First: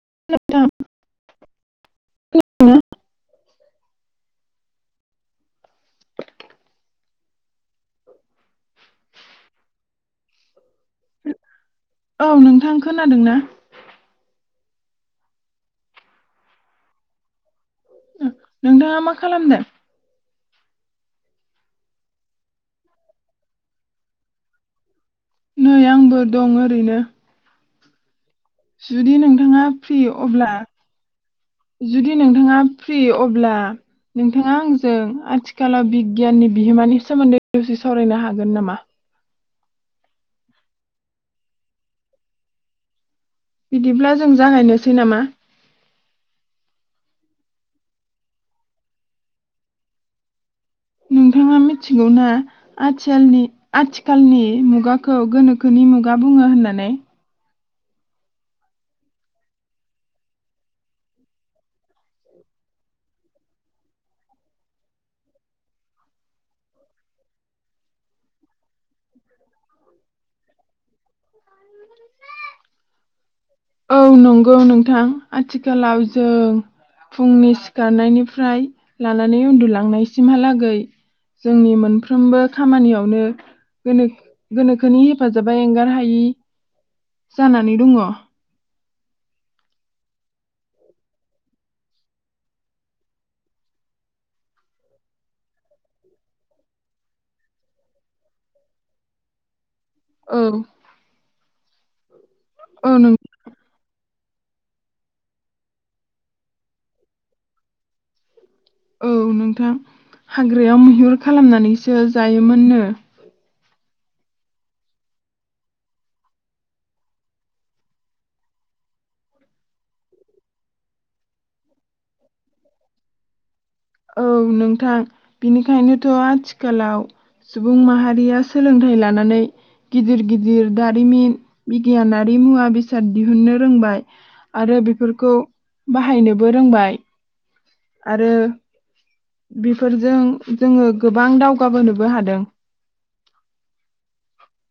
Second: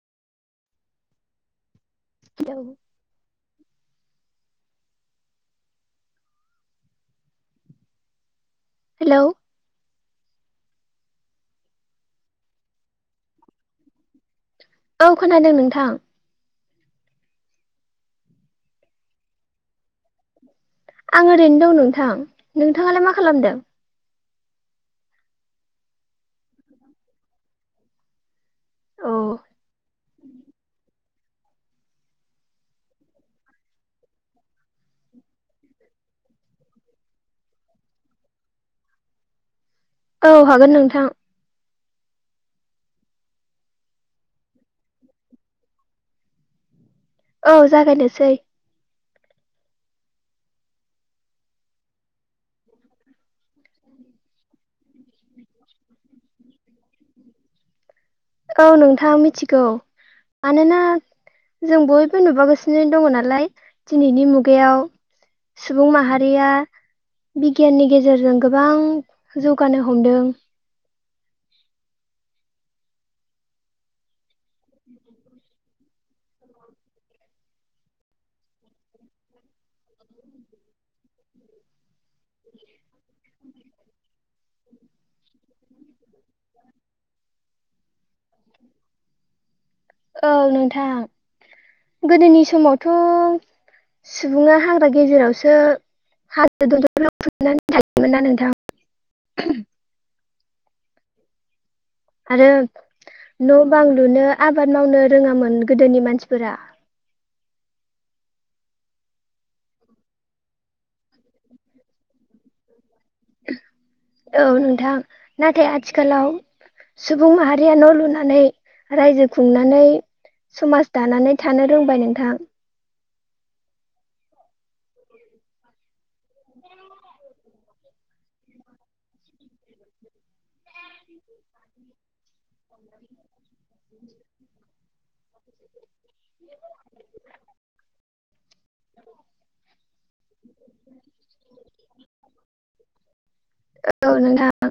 [inaudible] [unintelligible] Hello औ नोंथां खोनादों ना? औ खोनादों नोंथां। नोंथाङा मा खालामदों? आं ओरैनो दं नोंथां नोंथाङालाय मा खालामदों? नै आंबो दं ओरैनो जुदि औ नोंथाङा फ्रि अब्ला जुदि नोंथाङा फ्रि अब्ला नोंथाङा आं जों आथिखालाव बि गियाननि बिहोमानि सोमोन्दै दसे सावरायनो हागोन नामा? औ हागोन नोंथां। बिदिब्ला जों जागायनोसै नामा? औ जागायनोसै। नोंथाङा मिथिगौना आथियालनि आथिखालनि मुगाखौ गोनोखोनि मुगा बुङो होननानै? औ नोंथां मिथिगौ मानोना जों बयबो नुबोगासिनो दङ' नालाय दिनैनि मुगायाव सुबुं माहारिया बिगियाननि गेजेरजों गोबां जौगानो हमदों। औ नंगौ नोंथां आथिखालाव जों फुंनि सिखारनायनिफ्राय लानानै उन्दुलांनायसिमहालागै जोंनि मोन फ्रोमबो खामानियावनो गोनो गोनोखोनि हेफाजाबा एंगार हायि जानानै दङ'। औ नोंथां गोदोनि समावथ' सुबुङा हाग्रा गेजेरावसो हा [unintelligible] ना नोंथां। औ आरो नों न' बां लुनो आबाद मावनो रोङामोन गोदोनि मानसिफोरा। औ नोंथां हाग्रायाव मैहुर खालामनानैसो जायोमोननो। औ नोंथां नाथाय आथिखालाव सुबुं माहारिया न' लुनानै रायजो खुंनानै समाज दानानै थानो रोंबाय नोंथां। औ नोंथां बेनिखायनोथ' आथिखालाव सुबुं माहारिया सोलोंथाइ लानानै गिदिर गिदिर दारिमिन बिगियानारि मुवा बेसाद दिहुननो रोंबाय आरो बे फोरखौ बाहायनोबो रोंबाय आरो बेफोरजों जोंङो गोबां दावगाबोनोबो हादों। ओ औ नोंथां।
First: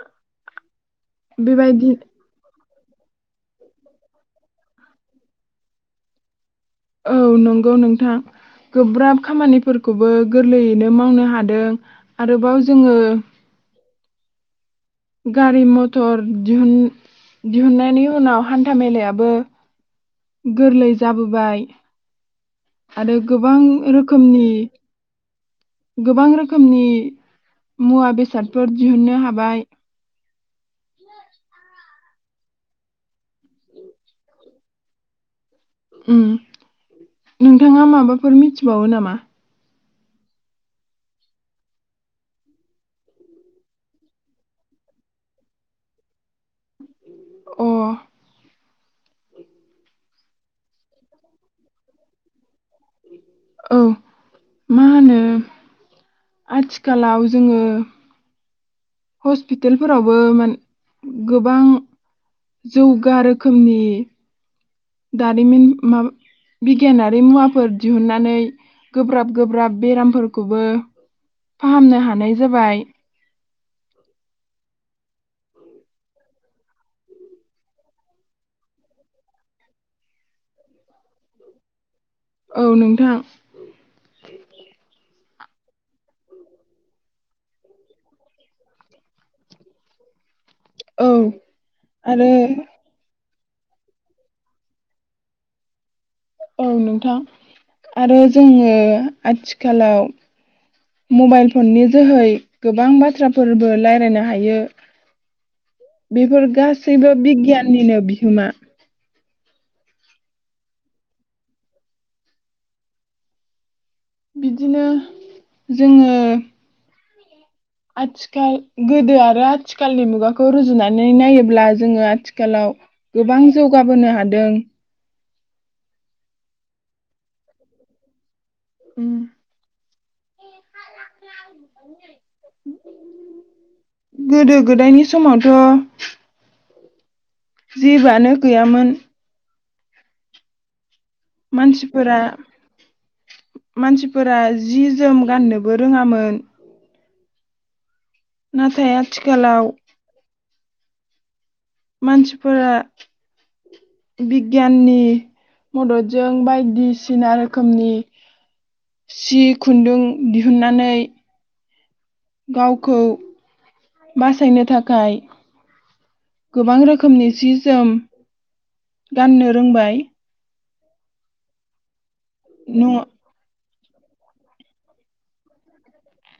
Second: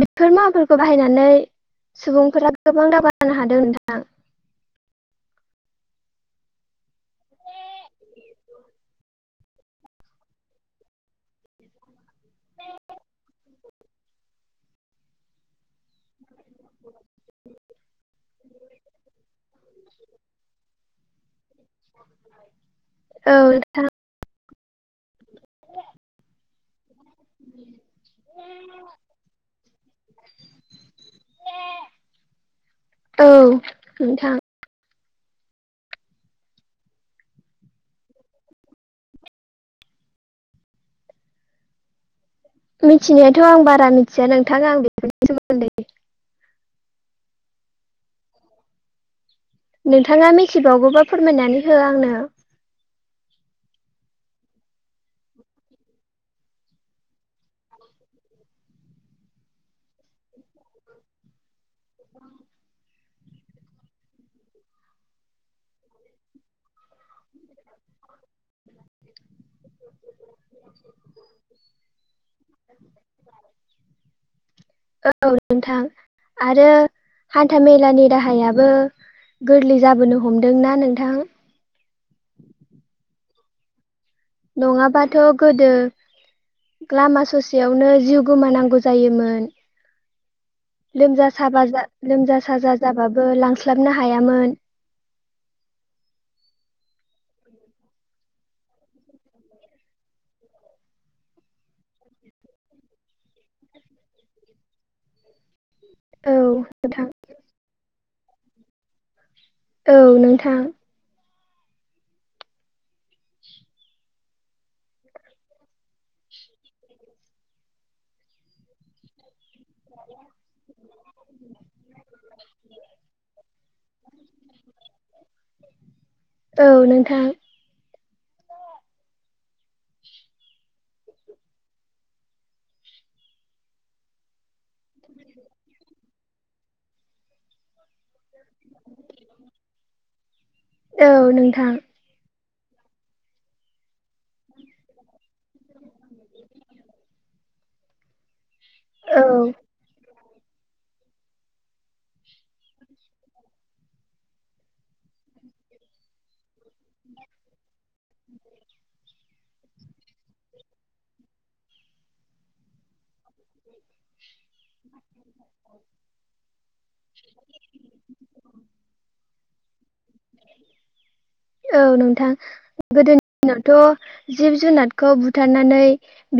बेफोर माफोर बाहायनानै बेबायदि सुबुंफोरा गोबां दाबा [unintelligible] हादों नोंथां। औ नंगौ नोंथां गोब्राब खामानिफोरखौबो गोरलैयैनो मावनो हादों आरोबाव जोङो गारि मथर दिहुन दिहुननायनि उनाव हान्था मेलायाबो गोरलै जाबोबाय आरो औ गोबां नोंथां रोखोमनि गोबां रोखोमनि मुवा बेसादफोर दिहुननो हाबाय। औ नोंथां। उम नोंथाङा माबाफोर मिथिबावो नामा? मिथिनायाथ' आं बारा मिथिया नोंथां आं बेफोरनि सोमोन्दै। अ नोंथाङा मिथिबावगौबा फोरमायनानै हो आंनो। औ मा होनो आथिखालाव जोङो हस्पितेलफोरावबो मान गोबां जौग गा रोखोमनि दारिमिन माब बिगियानारि मुवाफोर दिहुनन्नानै गोब्राब गोब्राब बेरामफोरखौबो फाहामनो हानाय जाबाय। औ नोंथां आरो हान्था मेलानि राहायाबो गोरलै जाबोनो हमदोंना नोंथां? औ नोंथां। नङाबाथ' गोदो लामा ससेयावनो जिउ गोमानांगौ जायोमोन। औ लोमजा साबा जा आरो लोमजा साजा औ जाबाबो लां स्लाबनो हायामोन। औ नोंथां आरो जोङो आथिखालाव मबाइल फननि जोहै गोबां बाथ्राफोरबो लायरायनो हायो। औ बेफोर नोंथां गासैबो बिगियाननिनो बि होमा। औ नोंथां। बिदिनो जोङो आथिखाल गोदो आरो थिखालनि मुगाखौ रुजुनानै नायोब्ला जोङो आथिखालाव गोबां जौगाबोनो हादों। औ नोंथां। उम [inaudible] गोदो गोदायनि समावथ' जिबोआनो गैयामोन। औ नोंथां मानसिफोरा मानसिफोरा जि जोम गाननोबो रोङामोन। नाथाय औ आथिखालाव मानसिफोरा बिगियाननि मददजों बायदिसिना रोखोमनि सि खुन्दुं दिहुननानै गावखौ बासायनो थाखाय गोबां रोखोमनि सि जोम गाननो रोंबाय औ नं थां नङा गोदोनि दिनाव थ' जिब जुनादखौ बुथारनानै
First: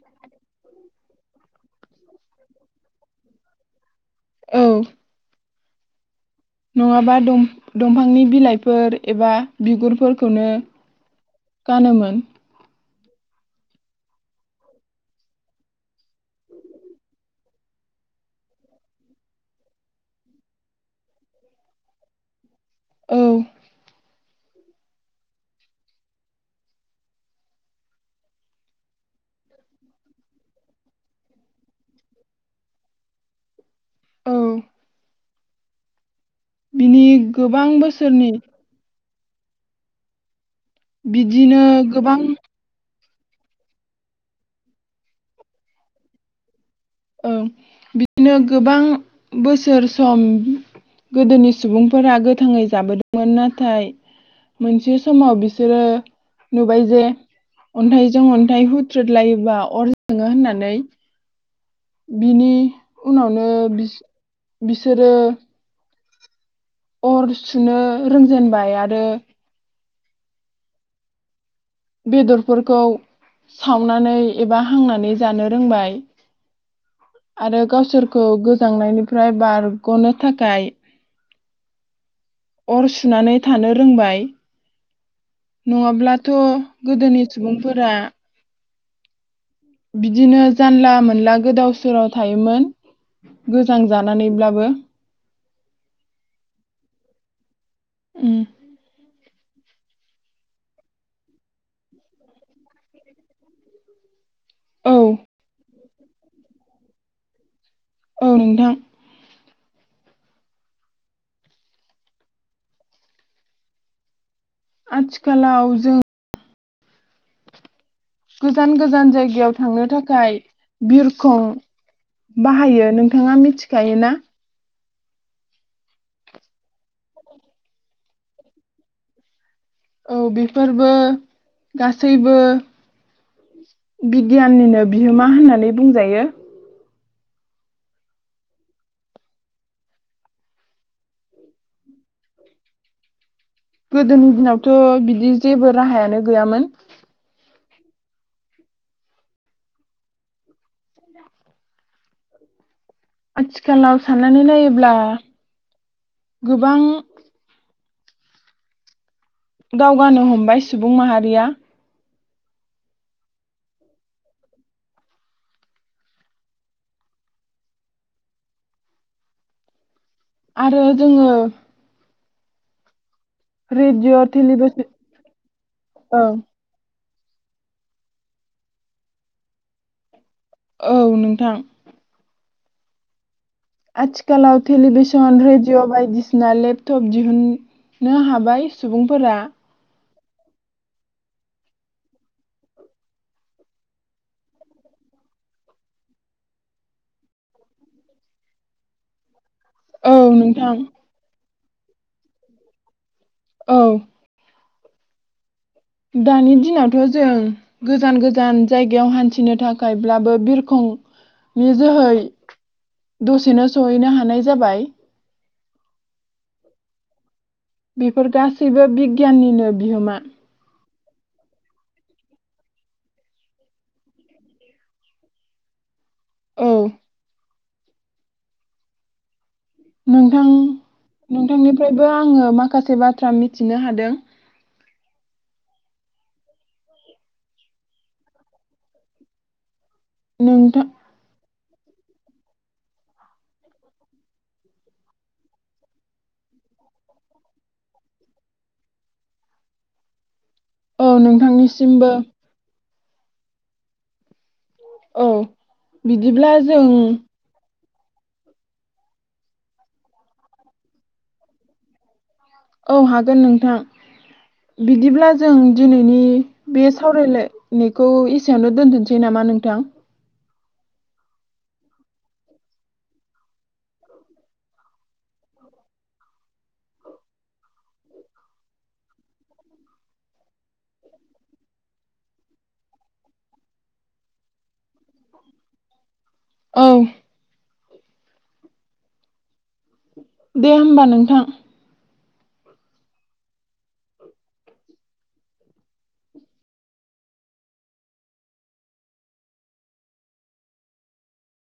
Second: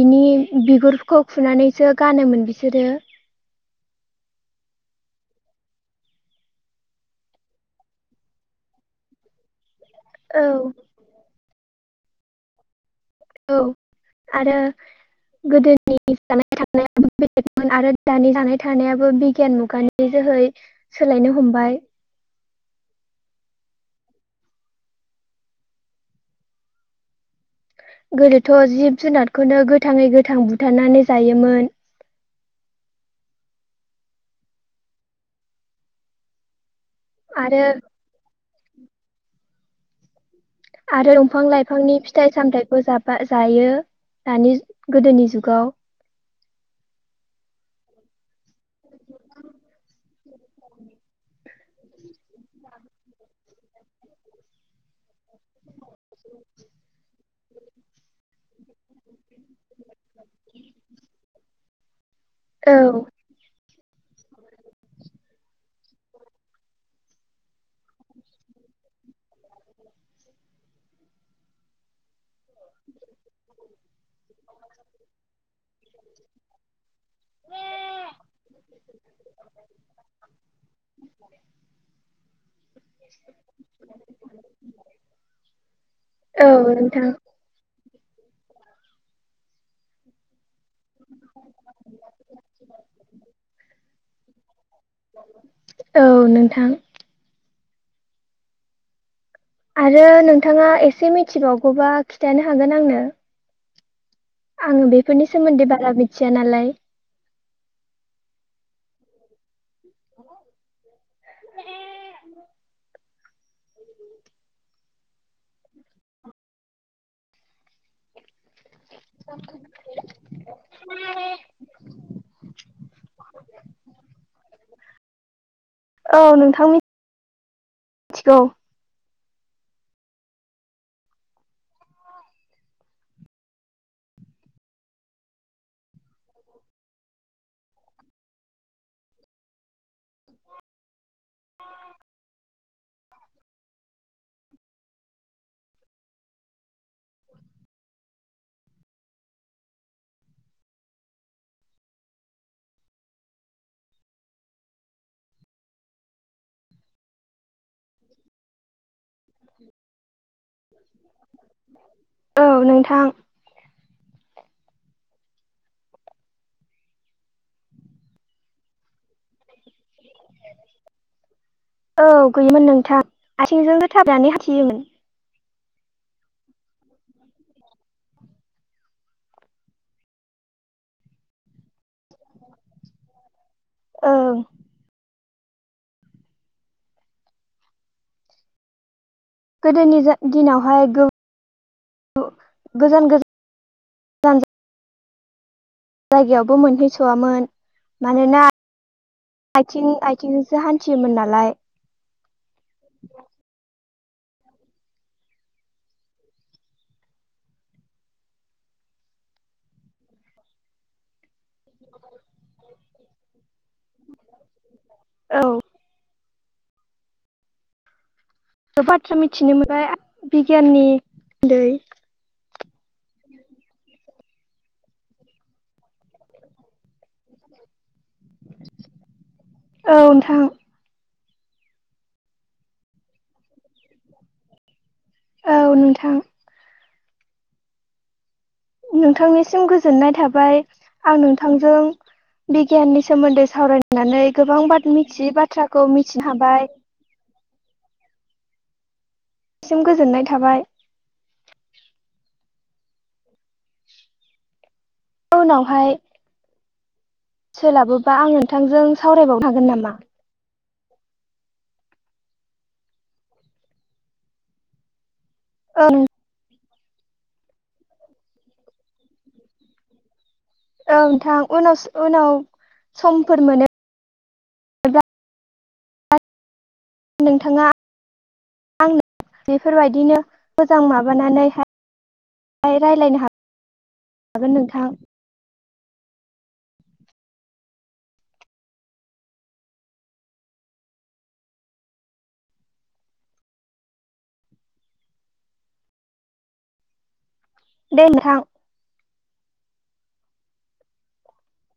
बिनि बिगुरखौ फुनानैसो गानोमोन बिसोरो। औ नङाबा दं दंफांनि बिलाइफोर एबा औ बिगुरफोरखौनो गानोमोन। औ आरो गोदो [unintelligible] [unintelligible] थानायाबो बिगियान मुगानि जोहै सोलायनो हमबाय। औ गोदोथ' जिब जुनादखौनो गोथाङै गोथां बुथारनानै जायोमोन। औ बिनि आरो गोबां बोसोरनि आरो दंफां बिदिनो लाइफांनि गोबां फिथाइ सामथायखौ जा बा जायो दानि गोदोनि जुगाव। ओं बिदिनो गोबां बोसोर सम गोदोनि सुबुंफोरा गोथाङै जाबोदोंमोन नाथाय मोनसे समाव बिसोरो नुबाय जे अन्थाइजों अन्थाइ हुथ्रोद लायोबा अर जोङो होननानै बिनि औ उनावनो बि बिसोरो अर सुनो रोंजेनबाय आरो बेदरफोरखौ सावनानै एबा हांनानै जानो रोंबाय। आरो गावसोरखौ गोजांनायनिफ्राय बारग'नो थाखाय अर सुनानै थानो रोंबाय नङाब्लाथ' औ नोंथां गोदोनि सुबुंफोरा बिदिनो जानला मोनला गोदाव सोराव थायोमोन गोजां जा लानानैब्लाबो। औ नोंथां उम आरो नोंथाङा एसे मिथिबावगौबा खिथानो हागोन आंनो आङो औ बेफोरनि सोमोन्दै बारा [unintelligible] थिया नालाय औ नोंथां। [unintelligible] आथिखालाव जों गोजान गोजान जायगायाव थांनो थाखाय बिरखं बाहायो नोंथाङा मिथिखायो ना? औ नोंथां मि थिगौ औ बेफोरबो गासैबो बिगियाननिनो बिहोमा होननानै बुंजायो। गोदोनि दिनावथ' बिदि जेबो राहायानो गैयामोन। आथिखालाव साननानै नायोब्ला गोबां दावगानो हम बाय सुबुं माहारिया। औ नोंथां आरो जोङो औ गैयोमोन नोंथां आथिंजोंस थाबनानै हाथियोमोन। औ औ नोंथां ओं आथिखालाव थेलिबिस जन रेडिअ बायदिसिना लेपटप दिहुननो हाबाय सुबुं गोदोनि जा दिनावहाय गो गो गोजान गोजान जान जायगायावबो मोनहैसवामोन मानोना आथिं औ आथिंजोंसो नोंथां हान्थियोमोन नालाय। [inaudible] औ। दानि दिनावथ' जों गोजान गोजान जायगायाव हान्थिनो थाखायब्लाबो बिरखं नि जोहै दसेनो सहैनो हानाय जाबाय। औ बे फोर गासैबो गोबां बाथ्रा बिग्याननिनो बिहोमा। दैै। औ। नोंथां। नोंथांनिफ्रायबो आङो माखासे बाथ्रा मिथिनो हादों। औ नोंथां। नोंथांनिसिम गोज जोननाय थाबाय नोंथां आं नोंथांजों। बिगियाननि सोमोन्दै सावरायनानै गोबां बाद मिथियै बाथ्राखौ मिथिनो हाबाय। सिम गोजोननाय थाबाय। औ नोंथांनिसिमबो। औ उनावहाय बिदिब्ला जों बा आं नोंथांजों सावरायबावनो हागोन नामा? औ हागोन नोंथां बिदिब्ला जों औ दिनैनि बे सावरायलायनायखौ एसेयावनो दोनथ'सै नामा नोंथां? औ नोंथां उनावसो उनाव समफोर मोनोब्ला नोंथाङा आंनो बेफोरबायदिनो मोजां माबानानैहाय रायलायनो हागोन नोंथां औ दे होमबा नोंथां दे नोंथां